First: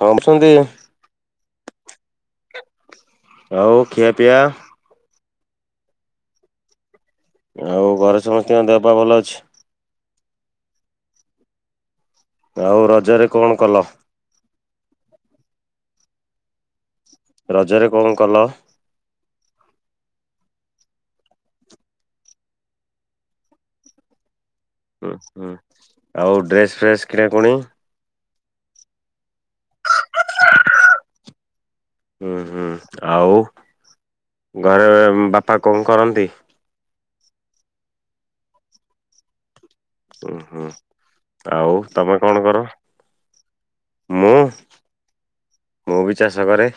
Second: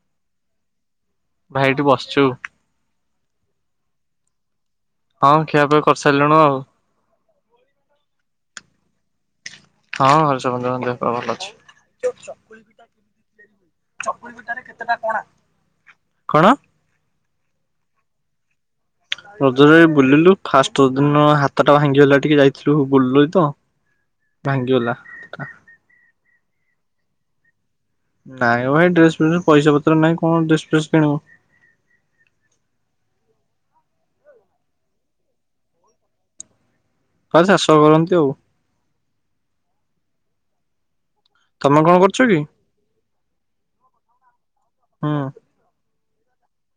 ହମସନ୍ତି। ଭାଇ ଏଠି ବସିଛୁ। ଆଉ ଖିଆ ପିଆ? ହଁ ଖିଆପିଆ କରିସାଇଲୁଣି ଆଉ। ତମ ଦେହ ପା ଭଲ ଅଛି? ହଁ ଘରେ ସମତ ଙ୍କ ଦେହ ପା ଭଲ ଅଛି। ଜଉ ଚକୁଲି ଆଉ ପିଠା ରଜରେ କେମିତି କଣ ତିଆରି କଲ ହୁଏ। ଚକୁଳିି ପିଠା ରେ କେତେଟା କଣା? କଣ? ରଜରେ କଣ କଲ? ରଜରେ ବୁଲିଲୁ। ଫାଷ୍ଟ ଦିନ ହାତ ଟା ଭାଙ୍ଗିଗଲା ଟିକେ ଯାଇଥିଲୁ ବୁଲିଲୁ ତ। ଭାଙ୍ଗିଗଲା ଉଁ ହୁଁ ଆଉ ଡ୍ରେସ ଫ୍ରେସ କିଣା କୁଣି? ନାଇଁ ଭାଇ ଡ୍ରେସ ପଇସା ପତ୍ର ନାହିଁ କଣ ଡ୍ରେସ୍ ଫ୍ରେସ୍ କିଣିବୁ। ହୁଁ ହୁଁ ଆଉ ଘରେ ବାପା କଣ କରନ୍ତି? ଖାଲି ଚାଷ କରନ୍ତି ଆଉ। ଓ ହୋ। ଆଉ ତମେ କଣ କର? ମୁଁ ହୁଁ ମୁଁ ବି ଚାଷ କରେ।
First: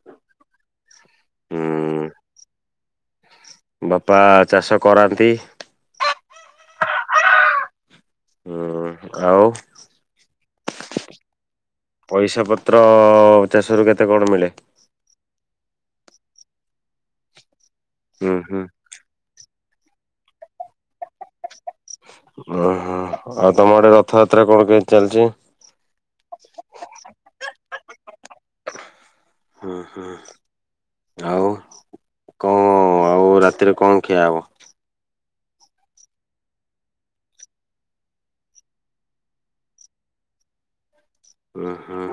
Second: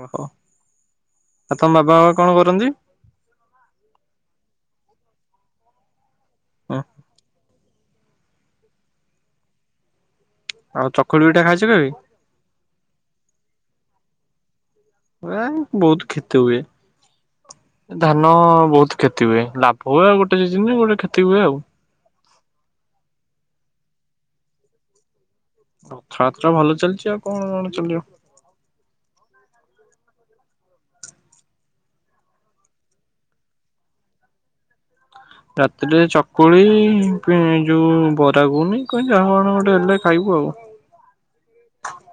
ଓହୋ ଆଉ ତମ ଉଁ ବାବା କଣ କରନ୍ତି? ବାପା ଚାଷ କରାନ୍ତି। ଉଁ ହୁଁ। ହୁଁ ଆଉ ଆଉ ଚକୁଳି ପିଠା ଖାଇଚ ପଇସା ପତ୍ର ଚାଷ ରୁ କେତେ କଣ ମିଳେ? ଏ ବହୁତ କ୍ଷତି ହୁଏ। ଧାନ ହୁଁ ହୁଁ ବହୁତ କ୍ଷତି ହୁଏ। ଲାଭ ହୁଏ ଆଉ ଗୋଟେ ସିଜିନ। ଗୋଟେ କ୍ଷତି ହୁଏ ଆଉ। ଓହୋ ଆଉ ତମଆଡେ ରଥଯାତ୍ରା କଣ କେମିତି ଚାଲିଚି? ରଥଯାତ୍ରା ଭଲ ଚାଲିଚି। ଆଉ କଣ କଣ ଚାଲିବ? ଉଁ ହୁଁ। ଆଉ କଣ ଆଉ ରାତିରେ କଣ ଖିଆ ହବ? ରାତିରେ ଚକୁଳି, ପିଁ ଯୋଉ ବରା ଗୁଗୁନି କହିନି ଯାହା ଆଣ ଗୋଟେ ହେଲେ ଖାଇବୁ ଆଉ। [inaudible] ଉଁ ହୁଁ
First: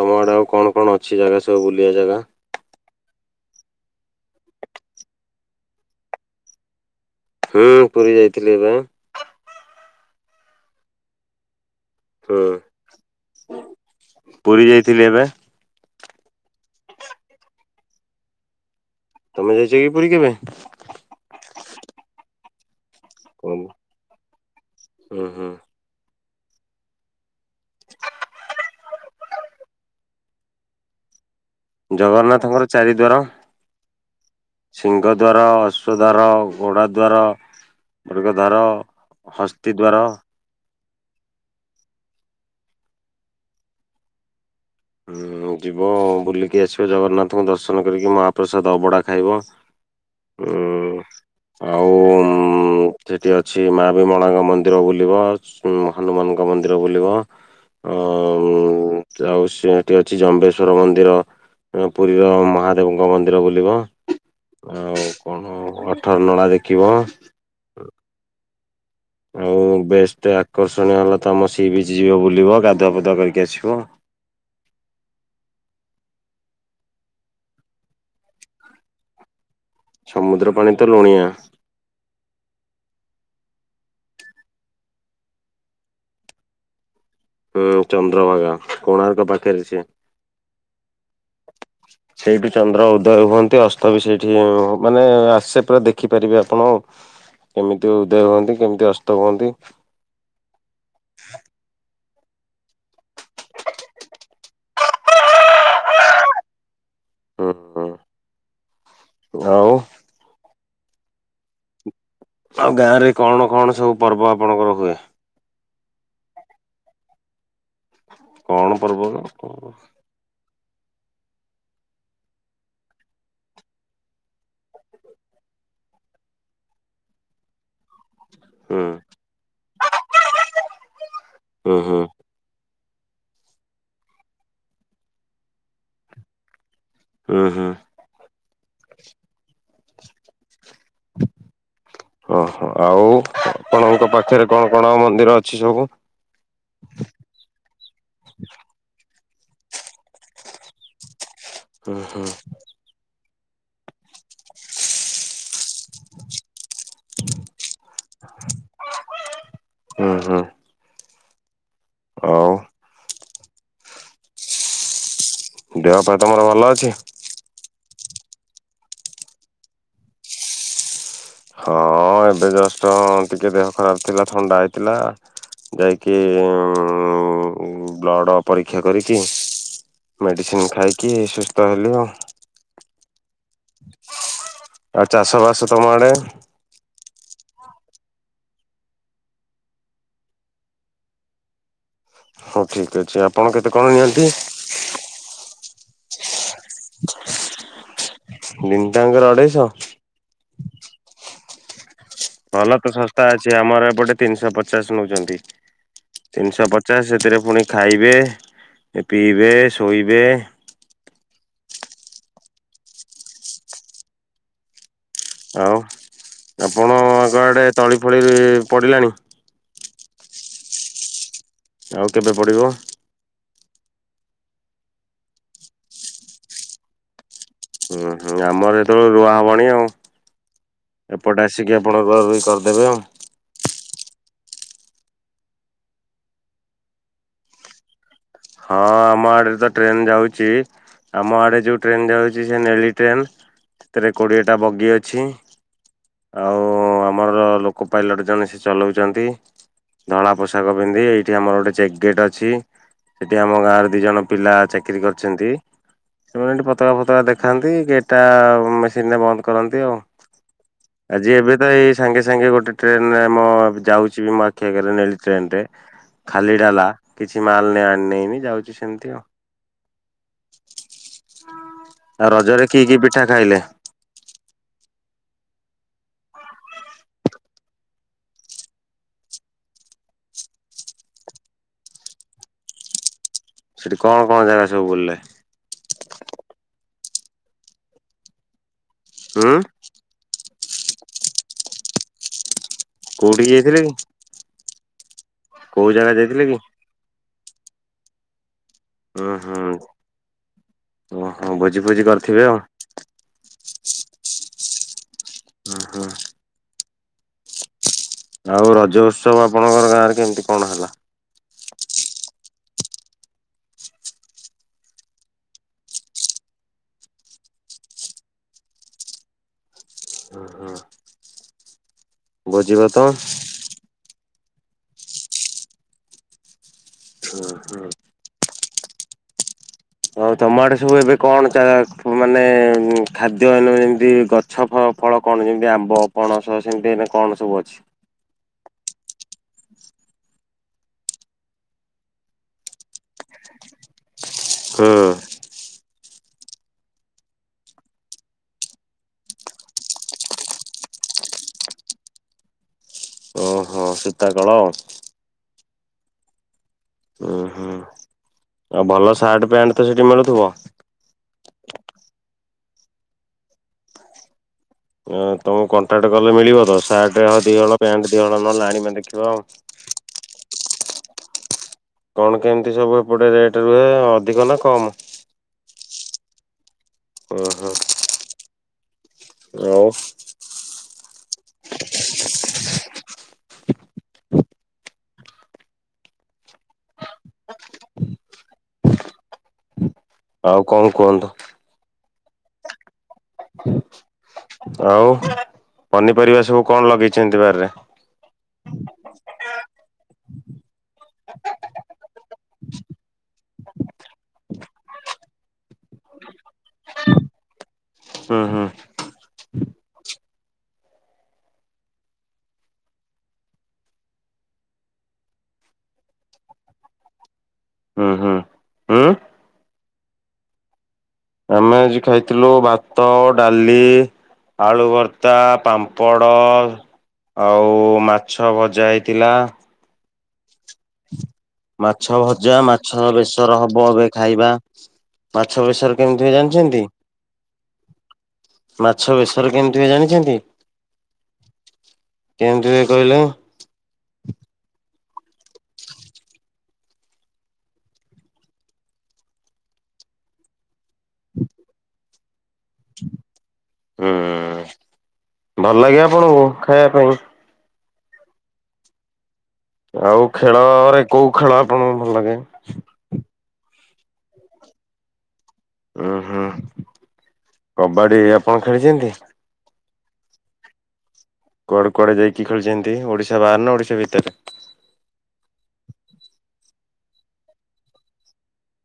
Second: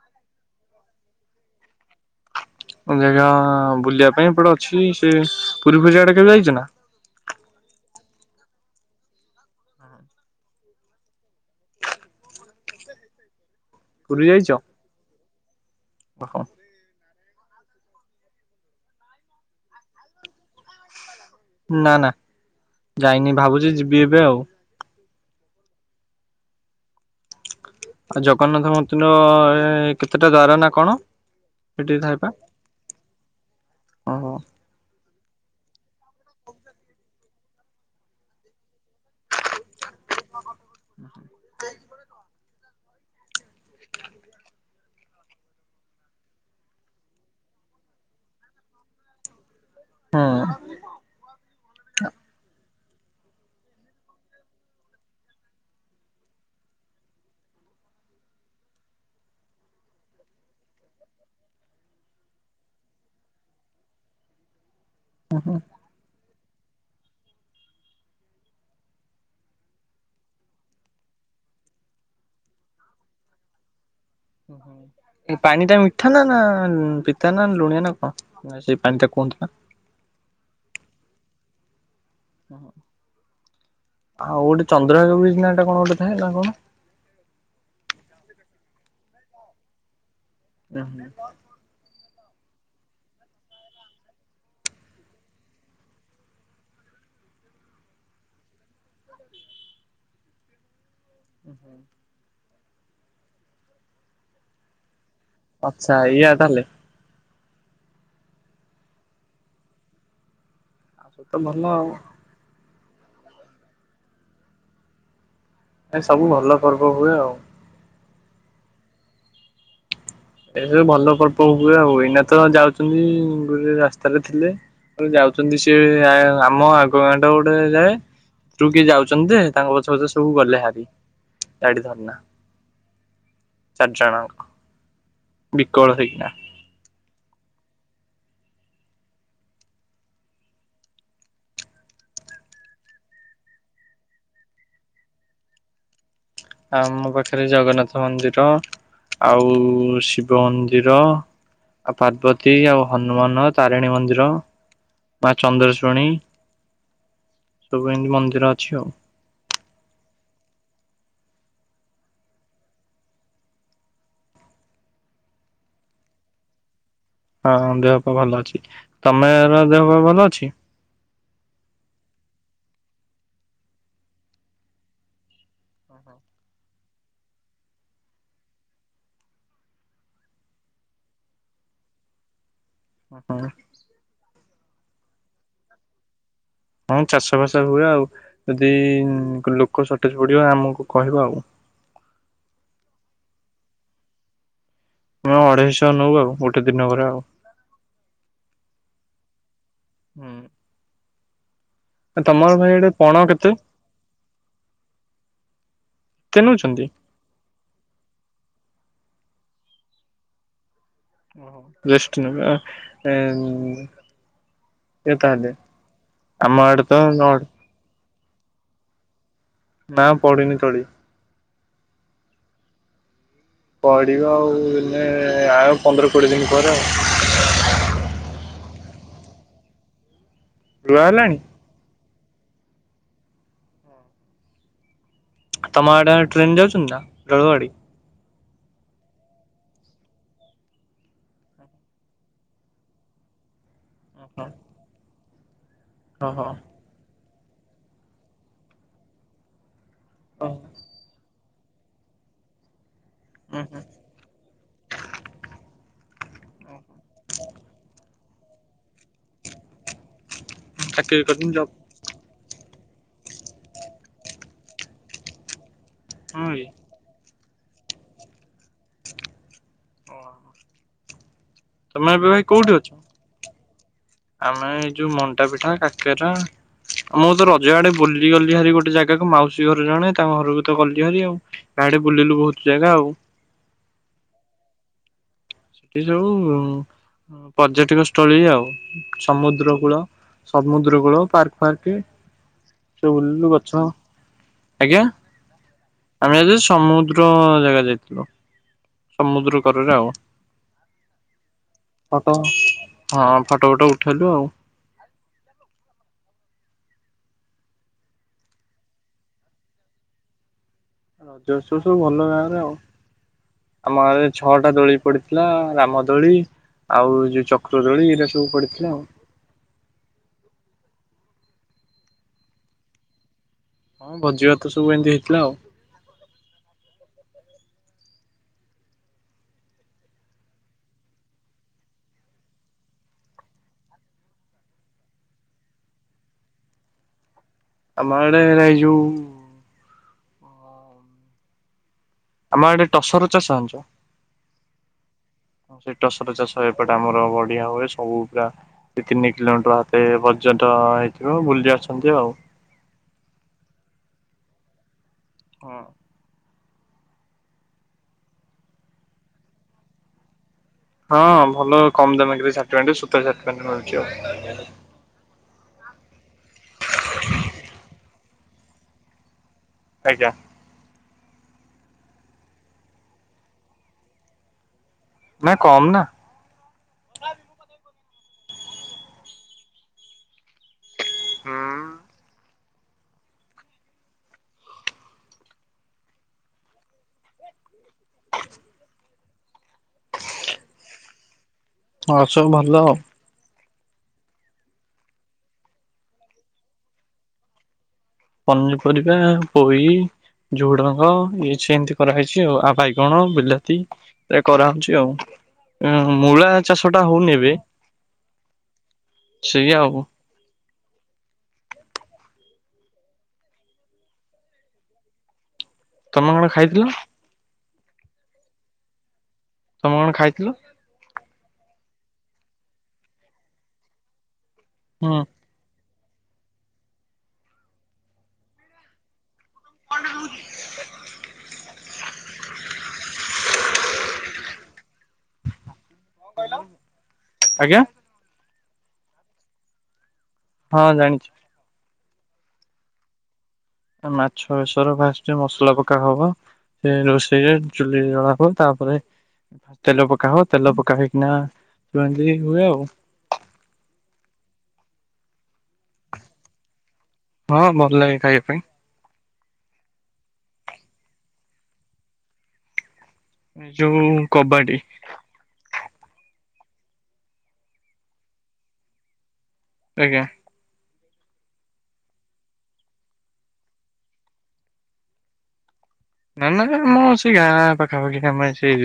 ତମ ଆଡେ ଆଉ କଣ କଣ ଅଛି ଜାଗା ସବୁ ବୁଲିବା ଜାଗା। ହଁ ବୁଲିବା ପାଇଁ ଏପଟ ଅଛି। ସେ ପୁରୀ ଫୁରୀ ଜାଗା ଆଡେ କେବେ ଯାଇଛ ନା। ହୁଁ ପୁରୀ ଯାଇଥିଲି ଏବେ? ହଁ ପୁରୀ ଯାଇଥିଲି ଏବେ। ଓହୋ। ତମେ ଯାଇଛ କି ପୁରୀ କେବେ? ନା ନା ଯାଇନି ଭାବୁଚି ଯିବି ଏବେ ଆଉ। ଉଁ ହୁଁ। ଆଉ ଜଗନ୍ନାଥ ମନ୍ଦିର କେତେଟା ଦ୍ଵାର ନା କଣ? ସେଠି ଥାଏ ପା? ଜଗନ୍ନାଥଙ୍କର ଚାରିଦୁଆର। ଓହୋ ସିଂଘ ଦ୍ୱାର ଅଶ୍ଵ ଦ୍ୱାର ଘୋଡ଼ା ଦ୍ୱାର ମୃଗଦ୍ୱାର ହସ୍ତିଦ୍ୱାର ଉଁ ମ୍ ଯିବ ବୁଲିକି ଆସିବ ଜଗନ୍ନାଥଙ୍କୁ ଦର୍ଶନ କରିକି ମହାପ୍ରସାଦ ଅବଡ଼ା ଖାଇବ। ହୁଁ। ଉଁ ଆଉ ଉଁ ମ୍ ମ୍ ସେଠି ଅଛି ମା ବିମଳାଙ୍କ ମନ୍ଦିର ବୁଲିବ ଉଁ ହନୁମାନଙ୍କ ମନ୍ଦିର ବୁଲିବା। ହୁଁ ମ୍ ଆଉ ସେ ସେଠି ଅଛି ଜମ୍ବେଶ୍ଵର ମନ୍ଦିର ପୁରୀର ମହାଦେବଙ୍କ ମନ୍ଦିର ବୁଲିବ। ଆଉ କଣ ଅଠର ନଳା ଦେଖିବ। ଆଉ ବେଷ୍ଟ ଆକର୍ଷଣୀୟ ହେଲା ତମ ସିବିଚ୍ ଯିବ ବୁଲିବ ଗାଧୁଆ ପାଧୁଆ କରିକି ଆସିବ। ପାଣି ଟା ମିଠା ନା ପିତା ନା ଲୁଣିଆ ନା କଣ ସେଇ ପାଣି ଟା କୁହନ୍ତୁ ନା? ସମୁଦ୍ର ପାଣି ତ ଲୁଣିଆ। [inaudible] ଆଉ ଗୋଟେ ଚନ୍ଦ୍ରଭାଗ ବିଚ ନା ହେଟା କଣ ଗୋଟେ ଥାଏ ନା କଣ? ହୁଁ ଚନ୍ଦ୍ରଭାଗା କୋଣାର୍କ ପାଖରେ ସେ। ନା ନା। ସେଇଠି ଚନ୍ଦ୍ର ଉଦୟ ହୁଅନ୍ତି ଅସ୍ତ ବି ସେଇଠି ମାନେ ଆସେ ପୁରା ଦେଖିପାରିବେ ଆପଣ ଆଉ କେମିତି ଉଦୟ ହୁଅନ୍ତି କେମିତି ଅସ୍ତ ହୁଅନ୍ତି। ଓ ହୁଁ ଆଚ୍ଛା ଇଏଆ ତାହାଲେ। ହୁଁ ହୁଁ [inaudible] ଆଉ। ଇଏ ତ ଭଲ ଆଉ। ଆଉ ଗାଁରେ କଣ କଣ ସବୁ ପର୍ବ ଆପଣଙ୍କର ହୁଏ? ଏ ସବୁ ଭଲ ପର୍ବ ହୁଏ ଆଉ। କଣ ପର୍ବ ମ କଣ? ଏସବୁ ଭଲ ପର୍ବ ହୁଏ ଆଉ ଏଇନା ତ ଯାଉଛନ୍ତି ଗୋଟ ରାସ୍ତାରେ ଥିଲେ ଯାଉଛନ୍ତି ସିଏ ଆମ ଆଗ ଗାଁ ଟା ଗୋଟେ ଯାଏ। ତୁ କି ହୁଁ ଯାଉଛନ୍ତି ଯେ ତାଙ୍କ ପଛେ ପଛରେ ସବୁ ଗଲେହାରି। ଏଇଟି ହୁଁ ଧରେନା [inaudible] ଚାରି ଜଣଆକ ବିକଳ ହେଇକିନା ଉଁ ହୁଁ। ଓହୋ ଆଉ ଆପଣଙ୍କ ପାଖରେ କଣ କଣ ମନ୍ଦିର ଅଛି ସବୁ? ଆମ ପାଖରେ ଜଗନ୍ନାଥ ମନ୍ଦିର ଆଉ ଶିବ ମନ୍ଦିର ଆ ହୁଁ ହୁଁ ପାର୍ବତୀ ଆଉ ହନୁମାନ ତାରିଣୀ ମନ୍ଦିର ମା ଚନ୍ଦ୍ରା ଶୁଣି [inaudible] ସବୁ ଏମିତି ମନ୍ଦିର ଅଛି ଆଉ। ହୁଁ ହୁଁ। ଆଉ ଦେହ ପା ତମର ଭଲ ଅଛି? ହଁ ଦେହ ପା ଭଲ ଅଛି। ତମେର ଦେହ ପା ଭଲ ଅଛି? ହଁ ଏବେ ଜଷ୍ଟ ଟିକେ ଦେହ ଖରାପ ଥିଲା ଥଣ୍ଡା ହେଇଥିଲା। ଯାଇକି ଉଁ ମ୍ ମ୍ ମ୍ ମୁଁ ବ୍ଲଡ଼ ପରୀକ୍ଷା କରିକି ମେଡିସିନ ଖାଇକି ସୁସ୍ଥ ହେଲି ଆଉ। ହଁ। [inaudible] ଆଉ ଚାଷବାସ ତମ ଆଡେ? ହଁ ଚାଷବାସ ହୁଏ ଆଉ ଯଦି ଲୋକ ସଟେଜ ପଡିବ ଆମକୁ କହିବ ଆଉ। ହ [unintelligible] ହୋଉ ଠିକ ଅଛି ଆପଣ କେତେ କଣ ନିଅନ୍ତି? ଆମେ ଅଢେଇଶହ ନୋଉ ଆଉ ଗୋଟେ ଦିନ କରେ ଆଉ। ଦିନ୍ତାଙ୍କର ଅଢେଇଶହ ହୁଁ ତମର ଭାଇ ଭଲ ତ ଆଡେ ପଣ ଶସ୍ତା କେତେ ଅଛି ଆମର ଏପଟେ ତିନିଶହ ପଚାଶ ନଉଛନ୍ତି। କେତେ ତିନିଶହ ନଉଛନ୍ତି? ପଚାଶ ସେଥିରେ, ପୁଣି ଖାଇବେ ପିଇବେ ଶୋଇବେ [unintelligible] ଆଉ ଆମ ଆଡେ ତ ଆପଣ ଆଗଆଡ଼େ ତଳି ଫଳି ପଡ଼ିଲାଣି ନାଁ ପଡିିନି ତଳି। ଆଉ କେବେ ପଡିବ? ପଡ଼ିବ ଆଉ ହେଲେ ଆଉ ପନ୍ଦର କୋଡ଼ିଏ ଦିନ ପରେ ଆଉ। ହୁଁ ହୁଁ ଆମର ଯେତେବେଳେ ରୁଆ ହବଣିି ଆଉ, ରୁଆ ହେଲାଣି? ଏପଟେ ଆସିକି ଆପଣଙ୍ ରୁଆରୁଇ କରିଦେବେ ଆଉ। ତମ ଆଡେ ଟ୍ରେନ ଯାଉଛନ୍ତି, ନା ରେଳଗାଡି? ହଁ ଆମ ଆଡେ ତ ଟ୍ରେନ ଯାଉଛି। ଆମ ଆଡ଼େ ଯଉ ଟ୍ରେନ୍ ଯାଉଛି, ସେ ନେଳି ଟ୍ରେନ ସେଥିରେ କୋଡିଏଟା ବଗି ଅଛି ଓହୋ। ଆଉ ଆମର ଲୋକ ପାଇଲଟ ଜଣେ ସେ ଚଲାଉଛନ୍ତି, ଧଳା ଓହୋ। ପୋଷାକ ପନ୍ଧି ଏଇଠି ଆମର ଗୋଟେ ଚେକ୍ ଗେଟ୍ ଅଛି, ସେଠି ଆମ ଗାଁରେ ଦି ଜଣ ପିଲା ଚାକିରୀ କରିଛନ୍ତି ସେମାନେ ଏଠି ପତକା ଫତକା ଦେଖାନ୍ତି, ଗେଟ୍ ଟା ମେସିନରେ ବନ୍ଦ କରନ୍ତି ଆଉ। ଚାକିରି ଆଜି କରିଛନ୍ତି ଏବେ ତ ଜବ୍ ଏଇ ସାଙ୍ଗେ ସାଙ୍ଗେ ଗୋଟେ ଟ୍ରେନ ରେ ମୋ ଯାଉଛି ବି ମୋ ଆଖି ଆଗରେ ନେଲି ଟ୍ରେନଟେ ହଁ ଖାଲି କି? ଡାଲା କିଛି କିଛି ମାଲ ନିଆ ଆଣି ନେଇନି ଯାଉଛି ସେମିତି ଆଉ। ଓ। ତମେ ଆଉ ଏବେ ଭାଇ ରଜରେ କୋଉଠି କି କି ଅଛ ପିଠା ଖାଇଲେ ଆମେ ଯୋଉ ମଣ୍ଟା ପିଠା କାକେରା ମୁଁତ ରଜ ଆଡେ ବୁଲି ଗଲି ଭାରି ଗୋଟେ ଜାଗାକୁ ମାଉସୀ ଘରେ ଜଣେ ତାଙ୍କ ଘରକୁ ତ ଗଲି ଭାର ଆଉ ସିଆଡେ ବୁଲିଲୁ ବହୁତ ଜାଗା ଆଉ। ସେଠି କଣ କଣ ଜାଗା ସବୁ ବୁଲିଲେ? ସେଠି ସବୁ ପର୍ଯ୍ୟଟକ ସ୍ଥଳୀ ଆଉ ହୁଁ ସମୁଦ୍ର କୂଳ ସମୁଦ୍ର କୂଳ ପାର୍କ ଫାର୍କ ସେ ସବୁ କୋଉଠିକି ବୁଲିଲୁ ଯାଇଥିଲେ ଗଛ କି? ଆଜ୍ଞା କୋଉ ଜାଗା ଆମେ ଯାଇଥିଲେ କି ଜାଇଥିଲୁ ସମୁଦ୍ର ଜାଗା ଜାଇଥିଲୁ ଉଁ ହୁଁ ସମୁଦ୍ରକରରେ ଆଉ। ଓହୋ ଭୋଜି ଫୋଜି ଫଟୋ କରିଥିବେ ଆଉ? ହଁ ଫଟୋ ଫଟୋ ଉଠେଇଲୁ ଆଉ। ହଁ ହଁ। ଆଉ ରଜ ଉତ୍ସବ ଆପଣଙ୍କର ଗାଁ ରେ କେମିତି କଣ ହେଲା? ରଜସ ସବୁ ଭଲ ଗାଁରେ ଆଉ ଆମ ଗାଁରେ ଛଅଟା ଦୋଳି ପଡିଥିଲା, ରାମ ଦୋଳି ଆଉ ଯୋଉ ଚକ୍ର ଦୋଳି, ଏଇଟା ସବୁ ପଡିଥିଲା ଆଉ। ହଁ ହଁ। ଭୋଜିଭାତ ହଁ ଭୋଜି ଭାତ ସବୁ ଏମିତି ହେଇଥିଲା ଆଉ। ହ ହଁ। ହଉ ତମଟ ସବୁ ଏବେ କଣ ମାନେ ଖାଦ୍ୟ ଯେମତି ଗଛ ଫଳ କଣ ଯେମିତି ଆମ୍ବ ପଣସ ସେମିତି କଣ ସବୁ ଅଛି? ଆମଡ଼େ ଏଇ ଯୁ ଆମ ଏଡେ ଟସର ଚାଷ ଜାଣିଛ? ହଁ। ସେ ଟସର ଚାଷ ଏପଟେ ଆମର ବଢିଆ ହୁଏ, ସବୁ ପା ଦ ତିନି କିଲୋମିଟର ହାତ ପର୍ଯ୍ୟନ୍ତ ଥିବ ବୁଲି ଆସଛନ୍ତି ଆଉ ଓହୋ ସୀତା କଳ। ହଁ। ହୁଁ ହୁଁ ଆଉ ଭଲ ସାର୍ଟ ପ୍ୟାଣ୍ଟ ତ ସେଠି ମିଳୁଥିବ? ହଁ ଭଲ କମ ଦାମ ସାର୍ଟପେଣ୍ଟ ସୁତା [inaudible] ଅଛି ଆଉ। ତମକୁ କଣ୍ଟାକ୍ଟ କଲେ ମିଳିବ ତ ସାର୍ଟ ଦିହଳ ପ୍ୟାଣ୍ଟ ଦିହଳ ନହେଲେ ଆଣିବା ଦେଖିବା ଆଉ। ଆଜ୍ଞା। କଣ କେମିତି ସବୁ ଏପଟେ ରେଟ ରୁହେ ଅଧିକ ନାଁ କମ? ନା କମ ନା ଓ ହୋ। ଆଉ ହୁଁ [unintelligible] ଆଉ କଣ କୁହନ୍ତୁ। ଆଉ ସବୁ ଭଲ। ଆଉ ପନିପରିବା ସବୁ କଣ ଲଗେଇଛନ୍ତି ବାରିରେ? ପନିପରିବା ପୋଇ ଝୁଡଙ୍ଗ ଇଛ ଏମିତି କରାହେଇଛି। ଛି ଆଉ ବାଇଗଣ ବିଲାତି କରାହଉଛି ଆଉ। ମୂଳା ଚାଷ ଟା ହଉନି ଏବେ? ହୁଁ ହୁଁ। ସେଇ ଆଉ ତମେ କଣ ଖାଇଥିଲ? ହୁଁ ହୁଁ। ହୁଁ ତମେ କଣ ଖାଇଥିଲ? ଆମେ ଆଜି ଖାଇଥିଲୁ ଭାତ ଡାଲି ଆଳୁ ହୁଁ ଭର୍ତ୍ତା ପାମ୍ ପୋଡ଼ ଆଉ ମାଛ ଭଜା ହେଇଥିଲା। [unintelligible] ମାଛ ଭଜା ମାଛ ବେସର ହବ ଏବେ ଖାଇବା ମାଛ ବେସରେ କେମିତି ହ ଜାଣିଛନ୍ତି ଆଜ୍ଞା ମାଛ ବେସରେ କେମିତି ହୁଏ ଜାଣିଛନ୍ତି। ହଁ ଜାଣିଛି। କେମିତି ହୁଏ କହିଲେ? ସେ ମସଲା ପକା ହବ ସେ ରୋଷେଇରେ ଚୁଲିରେ ଜଳା ହବ ତାପରେ ତେଲ ପକାହବ ତେଲ ପକାହେଇକିନା ଧୁଅନ୍ତି। ହୁଏ ଆଉ। ହୁଁ। ଭଲ ଲାଗେ ଆପଣଙ୍କୁ ଖାଇବା ପାଇଁ? ହଁ ଭଲ ଲାଗେ ଖାଇବା ପାଇଁ। ଆଉ ଖେଳରେ କୋଉ ଖେଳ ଆପଣଙ୍କୁ ଭଲ ଲାଗେ? ଏ ଯୋଉଁ କବାଡି। ଉଁ ହୁଁ କବାଡି ଆପଣ ଖେଳିଛନ୍ତି। ଆଜ୍ଞା। କୁଆଡେ କୁଆଡେ ଯାଇକି ଖେଳିଛନ୍ତି ଓଡିଶା ବାହାରାରେ ନା ଓଡିଶା ଭିତରେ? ନାଁ ନାଁ ଆଁ ସେ ଗାଁ ପାଖାପାଖି ଆମେ ସେ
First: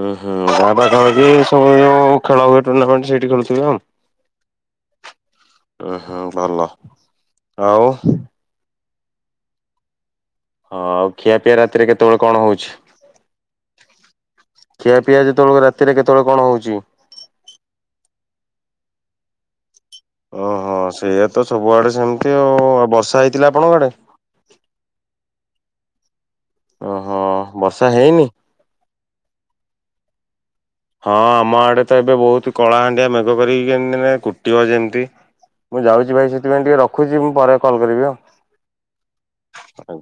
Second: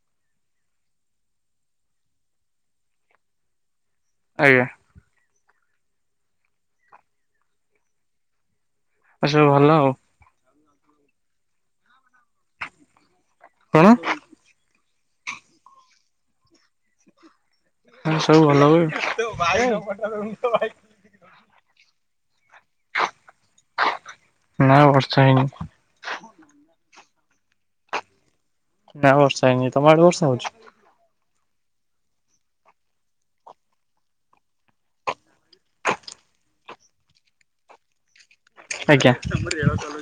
ଓ ହୁଁ ତା ପାଖ ସବୁ ଯୋଉ ଖେଳ ହୁଏ ଟୁର୍ଣ୍ଣାମେଣ୍ଟ ସେଇଠି ଖେଳଥିବେ ଆଉ। ଆଜ୍ଞା। ଓ ହ ଭଲ ଆଉ ଆଉ ସବୁ ଭଲ ଆଉ। ହଁ ଆଉ ଖିଆପିଆ ରାତିରେ କେତେବେଳେ କଣ ହଉଛି? କଣ। ଖିଆ ପିଆ ଯେତେବେଳକୁ ରାତିରେ କେତେବେଳେ କଣ ହଉଛି? ହଁ ସବୁ ଭଲ ହୁଏ [inaudible] ଓହୋ ସେୟାତ ସବୁଆଡେ ସେମତି ଆଉ ବର୍ଷା ହେଇ ନାଁ ବର୍ଷା ହେଇନି। ଓହୋ ବର୍ଷା ହେଇନି। ନା ବର୍ଷାହେଇନି ତମଆଡେ ବର୍ଷା ହୋଉଛି? ହଁ ଆମ ଆଡେ ତ ଏବେ ବହୁତ କଳାହାଣ୍ଡିଆ ମେଗ କରିକି କେମତି କୁଟିବ ଯେମିତି। ମୁଁ ଯାଉଛି ଭାଇ ସେଥିପାଇଁ ଟିକେ ରଖୁଛି ମୁଁ ପରେ କଲ୍ କରିବି ଆଉ। ଆଜ୍ଞା। ଆଜ୍ଞା।